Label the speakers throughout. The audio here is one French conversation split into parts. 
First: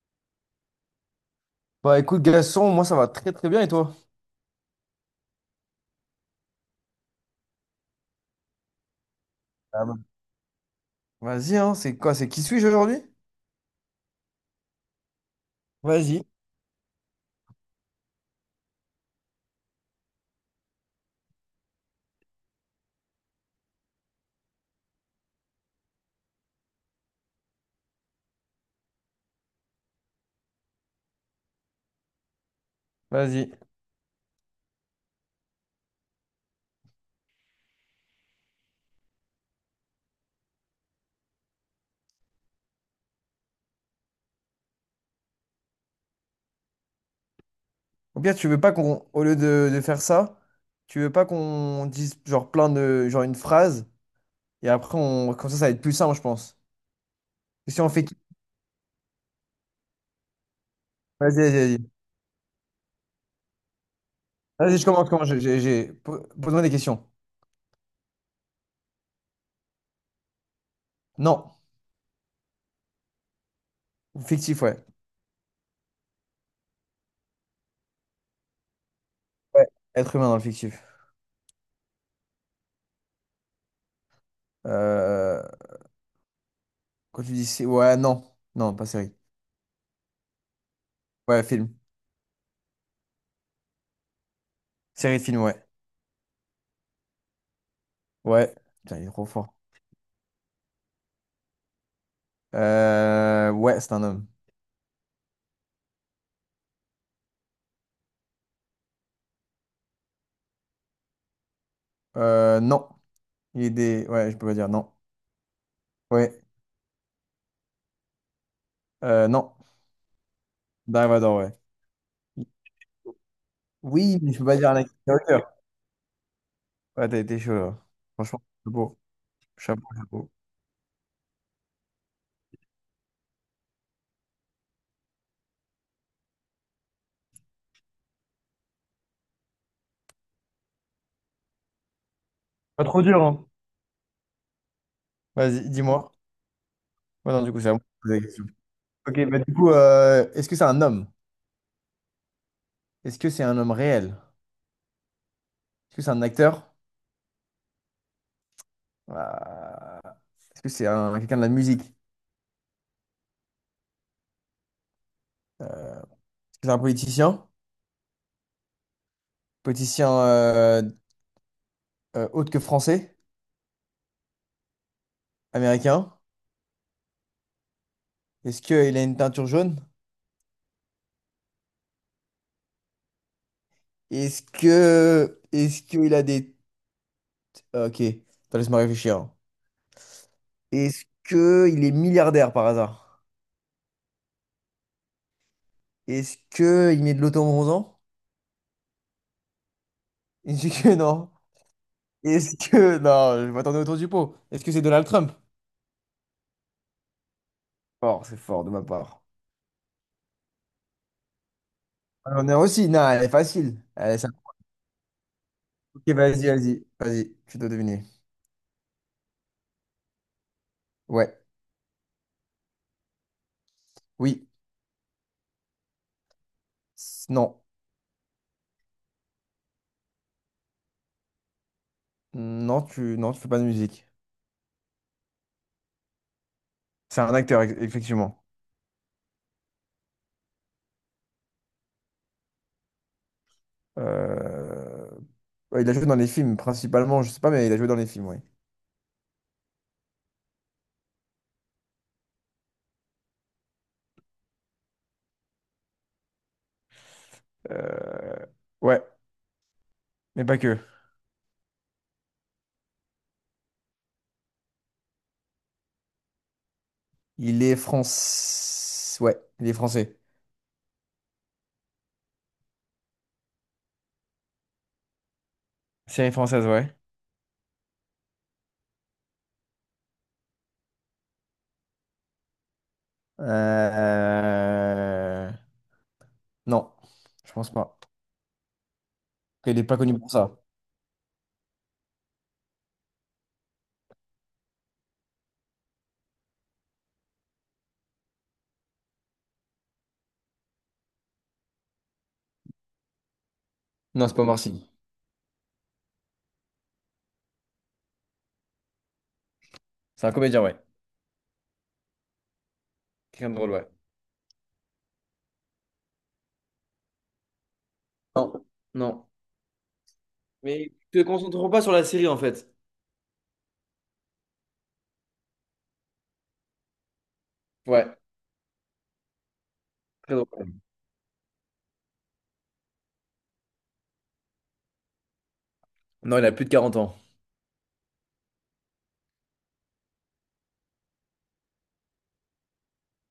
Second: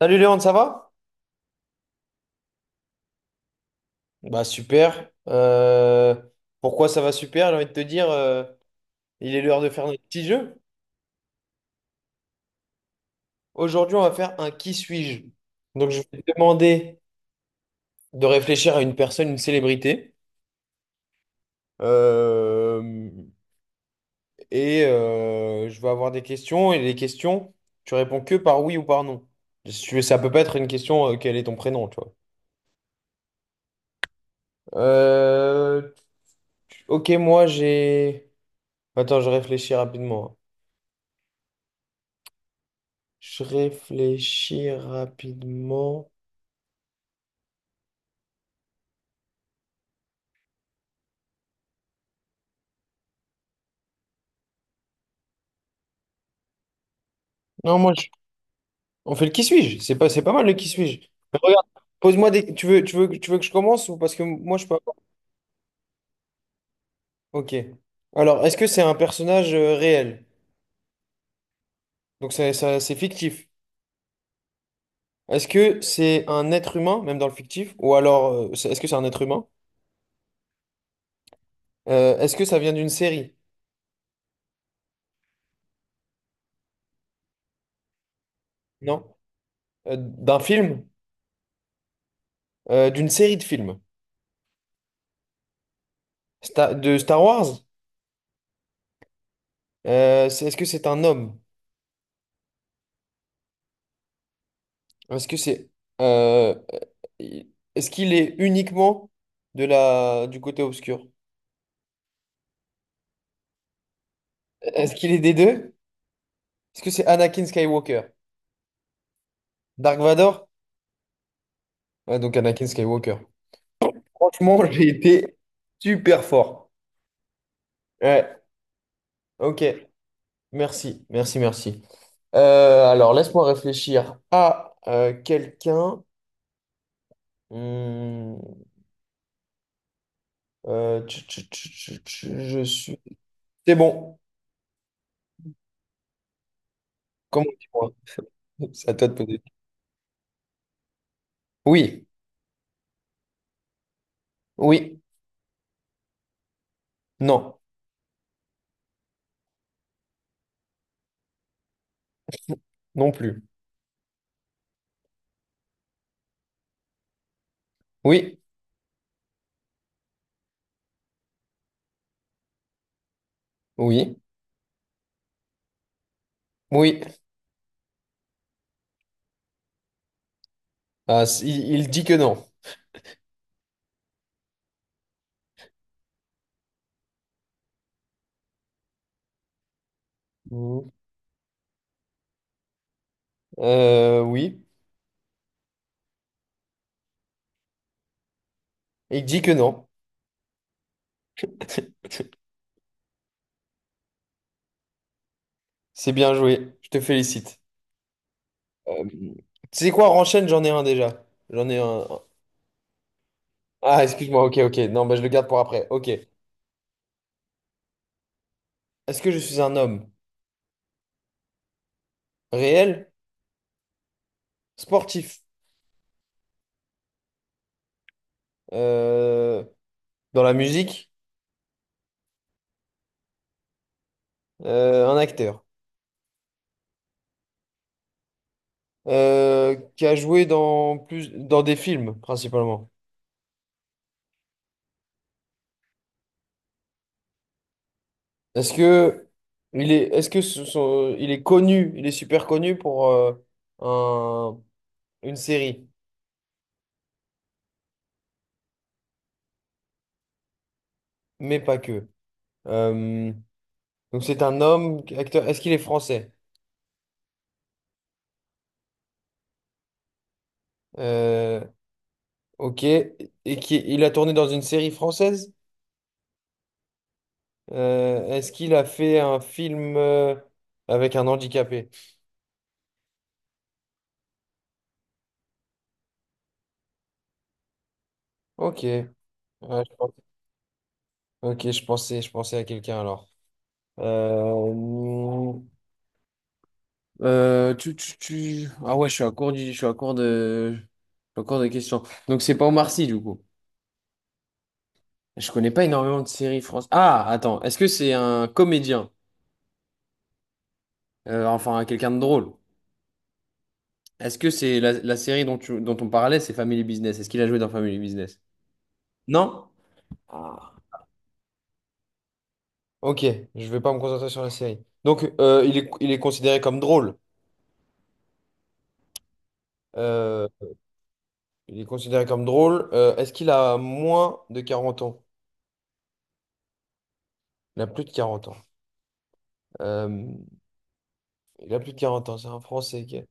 Speaker 1: Salut Léon, ça va?
Speaker 2: Bah écoute Gaston, moi ça va très très bien et toi?
Speaker 1: Bah super. Pourquoi ça va super? J'ai envie de te dire, il est l'heure de faire
Speaker 2: Ah bah.
Speaker 1: notre petit jeu.
Speaker 2: Vas-y, hein, c'est quoi? C'est qui suis-je aujourd'hui?
Speaker 1: Aujourd'hui, on va faire un qui suis-je. Donc je vais
Speaker 2: Vas-y,
Speaker 1: te demander de réfléchir à une personne, une célébrité. Euh, je vais avoir des questions. Et les questions, tu réponds que par oui ou par non. Si tu veux, ça peut pas être une question, quel est ton prénom, tu vois.
Speaker 2: vas-y.
Speaker 1: Euh, ok, attends, je réfléchis rapidement. Je réfléchis rapidement.
Speaker 2: Ou bien tu veux pas qu'on, au lieu de faire ça, tu veux pas qu'on dise genre plein de, genre une phrase, et après on, comme ça ça va être plus simple, je pense. Et
Speaker 1: Non,
Speaker 2: si on
Speaker 1: moi,
Speaker 2: fait
Speaker 1: je-
Speaker 2: qui?
Speaker 1: On fait le qui suis-je. C'est pas mal le qui suis-je.
Speaker 2: Vas-y,
Speaker 1: Mais regarde,
Speaker 2: vas-y.
Speaker 1: pose-moi des. Tu veux que je commence ou parce que moi, je peux.
Speaker 2: Vas-y,
Speaker 1: Avoir-
Speaker 2: je commence, j'ai- po- pose-moi des questions.
Speaker 1: ok. Alors, est-ce que c'est un personnage réel?
Speaker 2: Non,
Speaker 1: C'est fictif.
Speaker 2: fictif, ouais.
Speaker 1: Est-ce que c'est un être humain, même dans le fictif? Est-ce que c'est un être humain?
Speaker 2: Ouais, être humain dans le fictif.
Speaker 1: Est-ce que ça vient d'une série?
Speaker 2: Euh, Quand tu dis, ouais, non, non, pas série.
Speaker 1: Non. D'un film?
Speaker 2: Ouais, film.
Speaker 1: D'une série de films?
Speaker 2: Série de film, ouais.
Speaker 1: De Star Wars?
Speaker 2: Ouais. Putain, il est trop fort.
Speaker 1: Est-ce que c'est un homme?
Speaker 2: Ouais, c'est un homme.
Speaker 1: Est-ce que c'est. Euh, il- Est-ce qu'il est uniquement de la... du côté obscur?
Speaker 2: Non. Ouais, je peux pas dire non.
Speaker 1: Est-ce qu'il est des deux?
Speaker 2: Ouais.
Speaker 1: Est-ce que c'est Anakin Skywalker?
Speaker 2: Non.
Speaker 1: Dark Vador?
Speaker 2: Dark Vador, ouais.
Speaker 1: Ouais, donc Anakin Skywalker.
Speaker 2: Oui, mais je peux pas
Speaker 1: Franchement,
Speaker 2: dire
Speaker 1: j'ai
Speaker 2: Anakin
Speaker 1: été
Speaker 2: Skywalker.
Speaker 1: super fort.
Speaker 2: Ouais, t'as été chaud, là.
Speaker 1: Ouais,
Speaker 2: Franchement, chapeau.
Speaker 1: ok.
Speaker 2: Chapeau, chapeau.
Speaker 1: Merci, merci, merci. Alors, laisse-moi réfléchir à quelqu'un. Hmm, tch, tch, tch, tch, tch, je
Speaker 2: Pas
Speaker 1: suis.
Speaker 2: trop dur, hein?
Speaker 1: C'est bon.
Speaker 2: Vas-y, dis-moi. Ouais, non,
Speaker 1: Comment
Speaker 2: du coup, c'est à moi
Speaker 1: dis-moi?
Speaker 2: de poser la question.
Speaker 1: C'est à toi de
Speaker 2: Ok, bah
Speaker 1: poser.
Speaker 2: du coup, est-ce que c'est un homme?
Speaker 1: Oui,
Speaker 2: Est-ce que c'est un homme réel?
Speaker 1: oui,
Speaker 2: Est-ce que c'est un acteur?
Speaker 1: non,
Speaker 2: Euh, Est-ce que c'est quelqu'un de la musique?
Speaker 1: non plus.
Speaker 2: Est-ce que c'est un politicien?
Speaker 1: Oui,
Speaker 2: Politicien autre que français?
Speaker 1: oui.
Speaker 2: Américain?
Speaker 1: Oui,
Speaker 2: Est-ce qu'il a une teinture jaune?
Speaker 1: ah, il dit que non.
Speaker 2: Est-ce que. Est-ce qu'il a des. Ok, attends, laisse-moi réfléchir.
Speaker 1: Mhm.
Speaker 2: Est-ce que il est milliardaire par hasard?
Speaker 1: Oui,
Speaker 2: Est-ce que il met de l'auto-bronzant?
Speaker 1: il dit que non.
Speaker 2: Est-ce que non? Est-ce que. Non, je m'attendais autour du pot. Est-ce que c'est Donald Trump?
Speaker 1: C'est bien joué, je te félicite.
Speaker 2: Fort, c'est fort de ma
Speaker 1: Euh,
Speaker 2: part.
Speaker 1: Tu sais quoi, enchaîne, j'en ai un déjà. J'en ai un.
Speaker 2: On est aussi. Non, elle est facile.
Speaker 1: Ah,
Speaker 2: Allez, ça-
Speaker 1: excuse-moi, ok, ok. Non, bah, je le garde pour après.
Speaker 2: Ok,
Speaker 1: Ok. Est-ce
Speaker 2: vas-y, Vas-y, tu dois deviner.
Speaker 1: que je suis un homme
Speaker 2: Ouais,
Speaker 1: réel,
Speaker 2: oui,
Speaker 1: sportif,
Speaker 2: Non.
Speaker 1: euh, dans la musique,
Speaker 2: Non, tu fais pas de musique.
Speaker 1: un acteur,
Speaker 2: C'est un acteur, effectivement.
Speaker 1: qui a joué dans plus dans des films principalement?
Speaker 2: Euh, ouais, il a joué dans les films principalement, je sais pas, mais il a joué dans les films, ouais.
Speaker 1: Est-ce que il est, est-ce que ce sont- il est connu, il est super connu pour un- une série,
Speaker 2: Euh, ouais, mais pas que.
Speaker 1: mais pas que. Euh, donc c'est un homme, acteur. Est-ce qu'il est français?
Speaker 2: Ouais, il est français.
Speaker 1: Euh, ok. Il a tourné dans une série française?
Speaker 2: Série française, ouais.
Speaker 1: Est-ce qu'il a fait un film avec un handicapé?
Speaker 2: Euh, Non, je pense pas.
Speaker 1: Ok. Ouais,
Speaker 2: Il est
Speaker 1: je
Speaker 2: pas
Speaker 1: pense-
Speaker 2: connu pour ça.
Speaker 1: ok, je pensais à quelqu'un alors. Euh, Ah ouais, je suis à court de questions. Donc c'est pas Omar Sy, du coup.
Speaker 2: Non, c'est pas Omar Sy.
Speaker 1: Je connais pas énormément de séries françaises. Ah, attends, est-ce que c'est un comédien?
Speaker 2: C'est un comédien, ouais.
Speaker 1: Enfin, quelqu'un de drôle.
Speaker 2: Quelqu'un de drôle, ouais.
Speaker 1: Est-ce que c'est la série dont on parlait, c'est Family Business? Est-ce qu'il a joué dans Family Business?
Speaker 2: Non, non.
Speaker 1: Non? Ah.
Speaker 2: Mais tu te concentres pas sur la série en fait.
Speaker 1: Ok, je vais pas me concentrer sur la série. Donc, il est considéré comme drôle.
Speaker 2: Ouais, très
Speaker 1: Euh,
Speaker 2: drôle.
Speaker 1: il est considéré comme drôle. Est-ce qu'il a moins de 40 ans?
Speaker 2: Non, il a plus de 40 ans.
Speaker 1: Il a plus de 40 ans. Euh, Il a plus de 40 ans, c'est un Français qui a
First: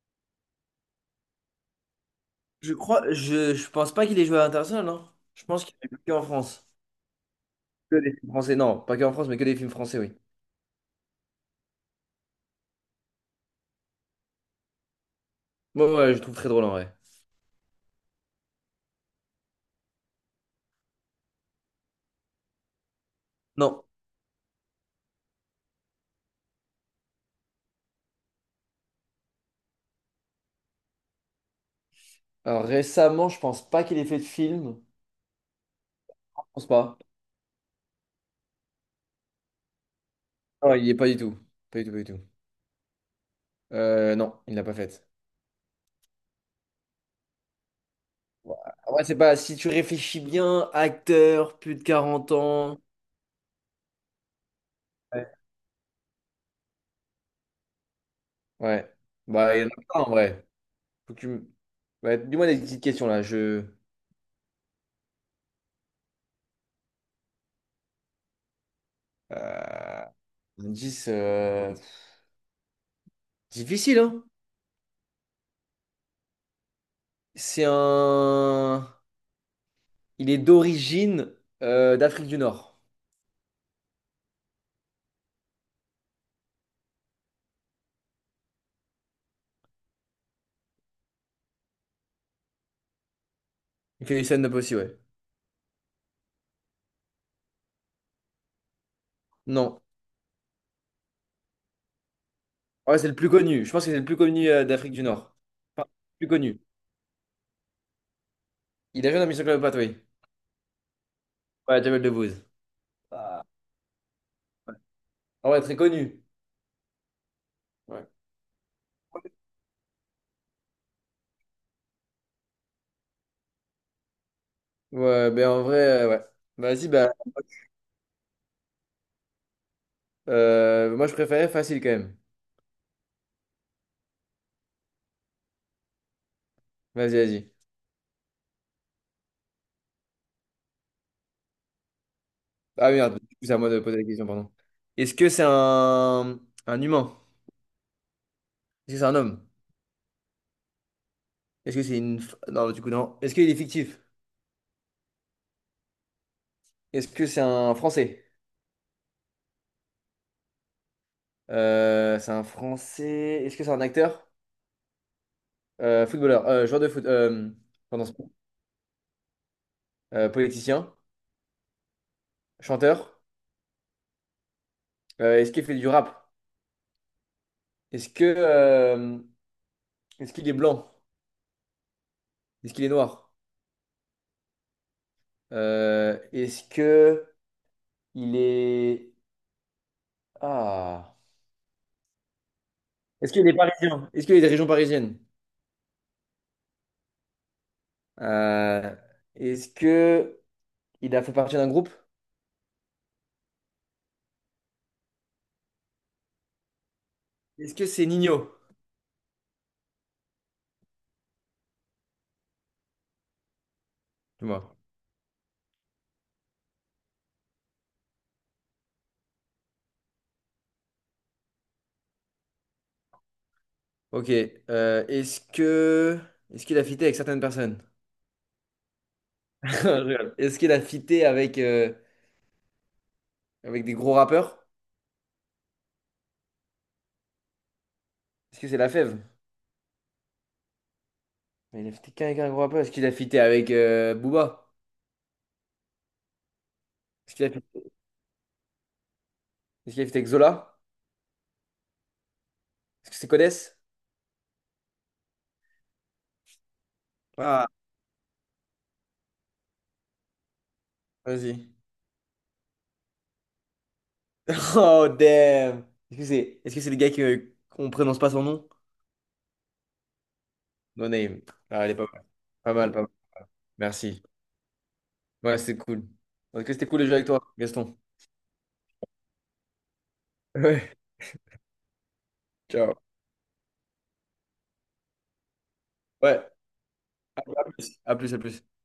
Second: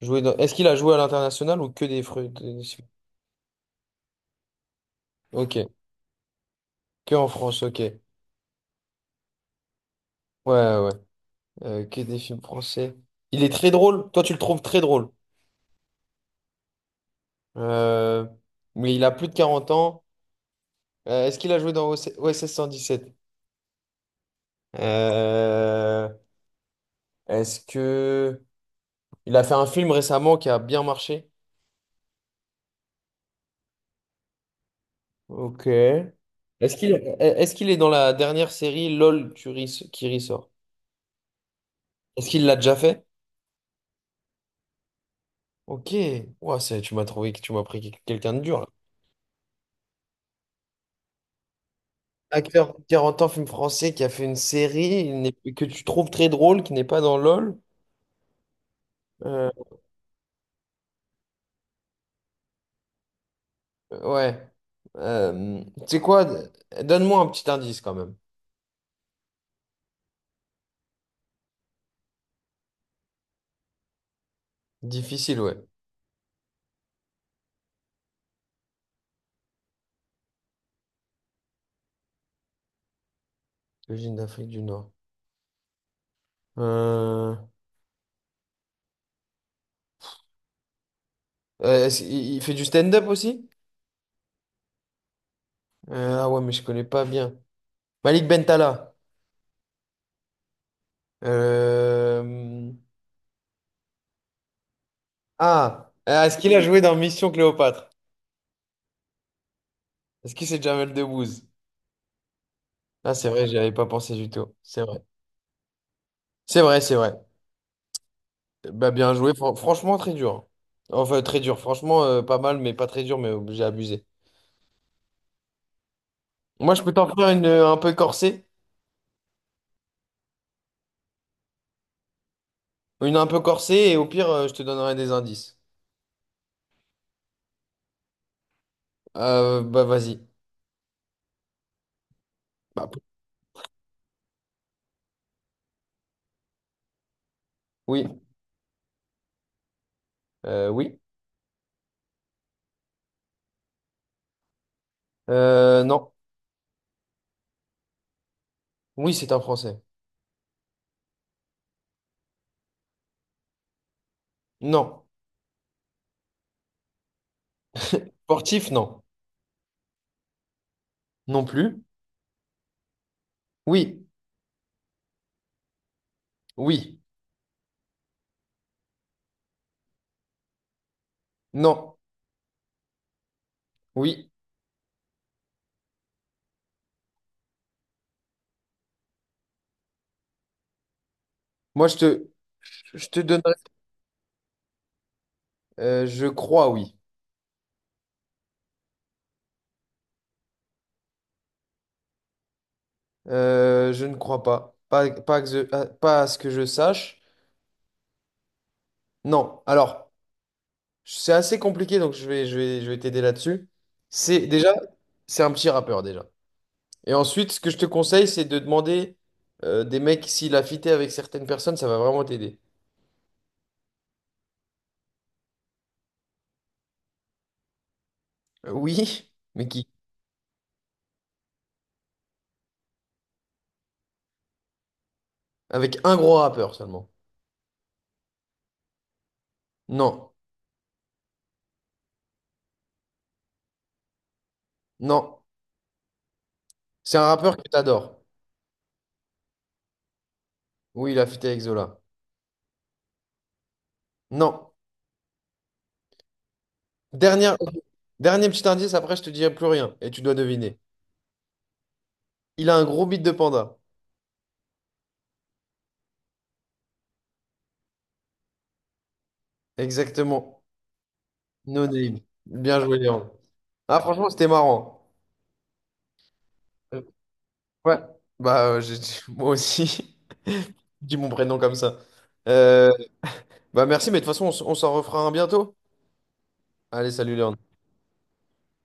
Speaker 1: joué dans... Est-ce qu'il a joué à l'international ou que des fruits?
Speaker 2: Je crois, je pense pas qu'il ait joué à l'international, non? Je
Speaker 1: Ok,
Speaker 2: pense qu'il est joué en France.
Speaker 1: que en France, ok.
Speaker 2: Que
Speaker 1: Ouais,
Speaker 2: des films français, non, pas que en France, mais que des films français, oui.
Speaker 1: ouais. Que des films français. Il est très drôle, toi tu le trouves très drôle.
Speaker 2: Ouais, ouais, je trouve très drôle en vrai.
Speaker 1: Euh, Mais il a plus de 40 ans. Est-ce qu'il a joué dans OC OSS 117?
Speaker 2: Non.
Speaker 1: Euh, Est-ce que... il a fait un film récemment qui a bien marché?
Speaker 2: Alors récemment, je pense pas qu'il ait fait de film.
Speaker 1: Ok.
Speaker 2: Je pense
Speaker 1: Est-ce qu'il
Speaker 2: pas.
Speaker 1: est-ce qu'il est dans la dernière série LOL qui ressort?
Speaker 2: Non, il y est pas du tout. Pas du tout, pas du tout.
Speaker 1: Est-ce qu'il l'a déjà fait?
Speaker 2: Non, il l'a pas fait.
Speaker 1: Ok, ouah, tu m'as pris quel- quelqu'un de
Speaker 2: Ouais,
Speaker 1: dur là.
Speaker 2: en vrai, c'est pas. Si tu réfléchis bien, acteur, plus de quarante
Speaker 1: Acteur
Speaker 2: ans.
Speaker 1: 40 ans, film français qui a fait une série il
Speaker 2: Ouais.
Speaker 1: n'est- que tu trouves très drôle, qui n'est pas dans LOL.
Speaker 2: Ouais.
Speaker 1: Euh,
Speaker 2: Bah, il y en a plein en vrai. Faut que tu m- Ouais, dis-moi des petites questions là. Je.
Speaker 1: ouais. Tu sais quoi? Donne-moi un petit indice quand même.
Speaker 2: Euh... indice, difficile, hein?
Speaker 1: Difficile, ouais.
Speaker 2: C'est un. Il est d'origine d'Afrique du Nord.
Speaker 1: Origine d'Afrique du Nord. Euh, il fait du stand-up aussi?
Speaker 2: Il fait du stand-up aussi, ouais.
Speaker 1: Ah ouais, mais je connais pas bien. Malik Bentala.
Speaker 2: Non.
Speaker 1: Euh,
Speaker 2: Ouais, c'est le plus connu. Je pense que c'est le plus connu d'Afrique du Nord. Enfin,
Speaker 1: ah,
Speaker 2: le
Speaker 1: Ah,
Speaker 2: plus
Speaker 1: est-ce qu'il
Speaker 2: connu.
Speaker 1: a joué dans Mission Cléopâtre?
Speaker 2: Il a joué dans Mission Cléopâtre, oui.
Speaker 1: Est-ce que c'est Jamel Debbouze?
Speaker 2: Ouais, Jamel Debbouze.
Speaker 1: Ah, c'est vrai, j'y avais pas pensé du tout. C'est vrai.
Speaker 2: Ah ouais, très connu.
Speaker 1: C'est vrai, c'est vrai.
Speaker 2: Ouais.
Speaker 1: Bah, bien joué. Franchement, très dur. Enfin, très dur. Franchement, pas mal, mais pas très dur, mais j'ai abusé.
Speaker 2: Ouais, ben en vrai, ouais. Bah,
Speaker 1: Moi, je
Speaker 2: vas-y,
Speaker 1: peux t'en
Speaker 2: bah.
Speaker 1: faire une un peu corsée.
Speaker 2: Moi, je préférais facile quand même.
Speaker 1: Une un peu corsée, et au pire, je te donnerai des indices.
Speaker 2: Vas-y,
Speaker 1: Vas-y. Bah,
Speaker 2: Ah
Speaker 1: p-
Speaker 2: merde, du coup, c'est à moi de poser la question, pardon. Est-ce que c'est un humain?
Speaker 1: oui.
Speaker 2: Est-ce que c'est un homme?
Speaker 1: Oui.
Speaker 2: Est-ce que c'est une. F- Non, du coup, non. Est-ce qu'il est fictif?
Speaker 1: Non.
Speaker 2: Est-ce que c'est un Français?
Speaker 1: Oui, c'est un Français.
Speaker 2: C'est un Français. Est-ce que c'est un acteur?
Speaker 1: Non.
Speaker 2: Joueur de foot, pardon, sport.
Speaker 1: Sportif, non.
Speaker 2: Politicien,
Speaker 1: Non plus.
Speaker 2: chanteur.
Speaker 1: Oui.
Speaker 2: Est-ce qu'il fait du rap?
Speaker 1: Oui.
Speaker 2: Est-ce que, euh, Est-ce qu'il est blanc?
Speaker 1: Non.
Speaker 2: Est-ce qu'il est noir?
Speaker 1: Oui.
Speaker 2: Est-ce que il est ah
Speaker 1: Moi, je te, je te
Speaker 2: Est-ce qu'il est
Speaker 1: donnerai.
Speaker 2: parisien? Est-ce qu'il est des régions parisiennes?
Speaker 1: Je crois, oui.
Speaker 2: Euh, Est-ce que il a fait partie d'un groupe?
Speaker 1: Je ne crois pas. Que je- à pas à ce que je sache.
Speaker 2: Est-ce que c'est Nino?
Speaker 1: Non. Alors, c'est assez compliqué, donc je vais t'aider là-dessus. C'est déjà,
Speaker 2: Moi.
Speaker 1: c'est un petit rappeur déjà. Et ensuite, ce que je te conseille, c'est de demander des mecs s'il a fité avec certaines personnes, ça va vraiment t'aider.
Speaker 2: Ok. euh, est-ce que Est-ce qu'il a fité avec certaines personnes?
Speaker 1: Oui, mais qui?
Speaker 2: Je rigole. Est-ce qu'il a fité avec des gros rappeurs?
Speaker 1: Avec un gros rappeur seulement.
Speaker 2: Est-ce que c'est la fève?
Speaker 1: Non,
Speaker 2: Mais il a fité qu'avec un gros rappeur. Est-ce qu'il a fité avec Booba?
Speaker 1: non. C'est un
Speaker 2: Est-ce qu'il a,
Speaker 1: rappeur
Speaker 2: fi-
Speaker 1: que t'adores.
Speaker 2: Est-ce qu'il a fité avec Zola?
Speaker 1: Oui, il a fité avec Zola.
Speaker 2: Est-ce que c'est Codès?
Speaker 1: Non. Dernière,
Speaker 2: Ah,
Speaker 1: dernier petit indice, après je te dirai plus rien et tu dois deviner.
Speaker 2: vas-y.
Speaker 1: Il a un gros beat de panda.
Speaker 2: Oh damn! Est-ce que c'est le gars que qu'on prononce pas son nom?
Speaker 1: Exactement.
Speaker 2: No name. Ah,
Speaker 1: No
Speaker 2: elle est pas
Speaker 1: name.
Speaker 2: mal. Pas
Speaker 1: Bien
Speaker 2: mal,
Speaker 1: joué,
Speaker 2: pas mal.
Speaker 1: Léon. Ah,
Speaker 2: Merci.
Speaker 1: franchement, c'était marrant.
Speaker 2: Ouais, c'est cool. Est-ce que c'était cool
Speaker 1: Euh,
Speaker 2: de jouer avec toi, Gaston?
Speaker 1: Ouais. Bah, euh, j'ai- Moi aussi.
Speaker 2: Ouais.
Speaker 1: Dis mon prénom comme ça. Euh,
Speaker 2: Ciao.
Speaker 1: merci, mais de toute façon, on s'en refera un bientôt.
Speaker 2: Ouais.
Speaker 1: Allez, salut,
Speaker 2: À
Speaker 1: Léon.
Speaker 2: plus, à plus.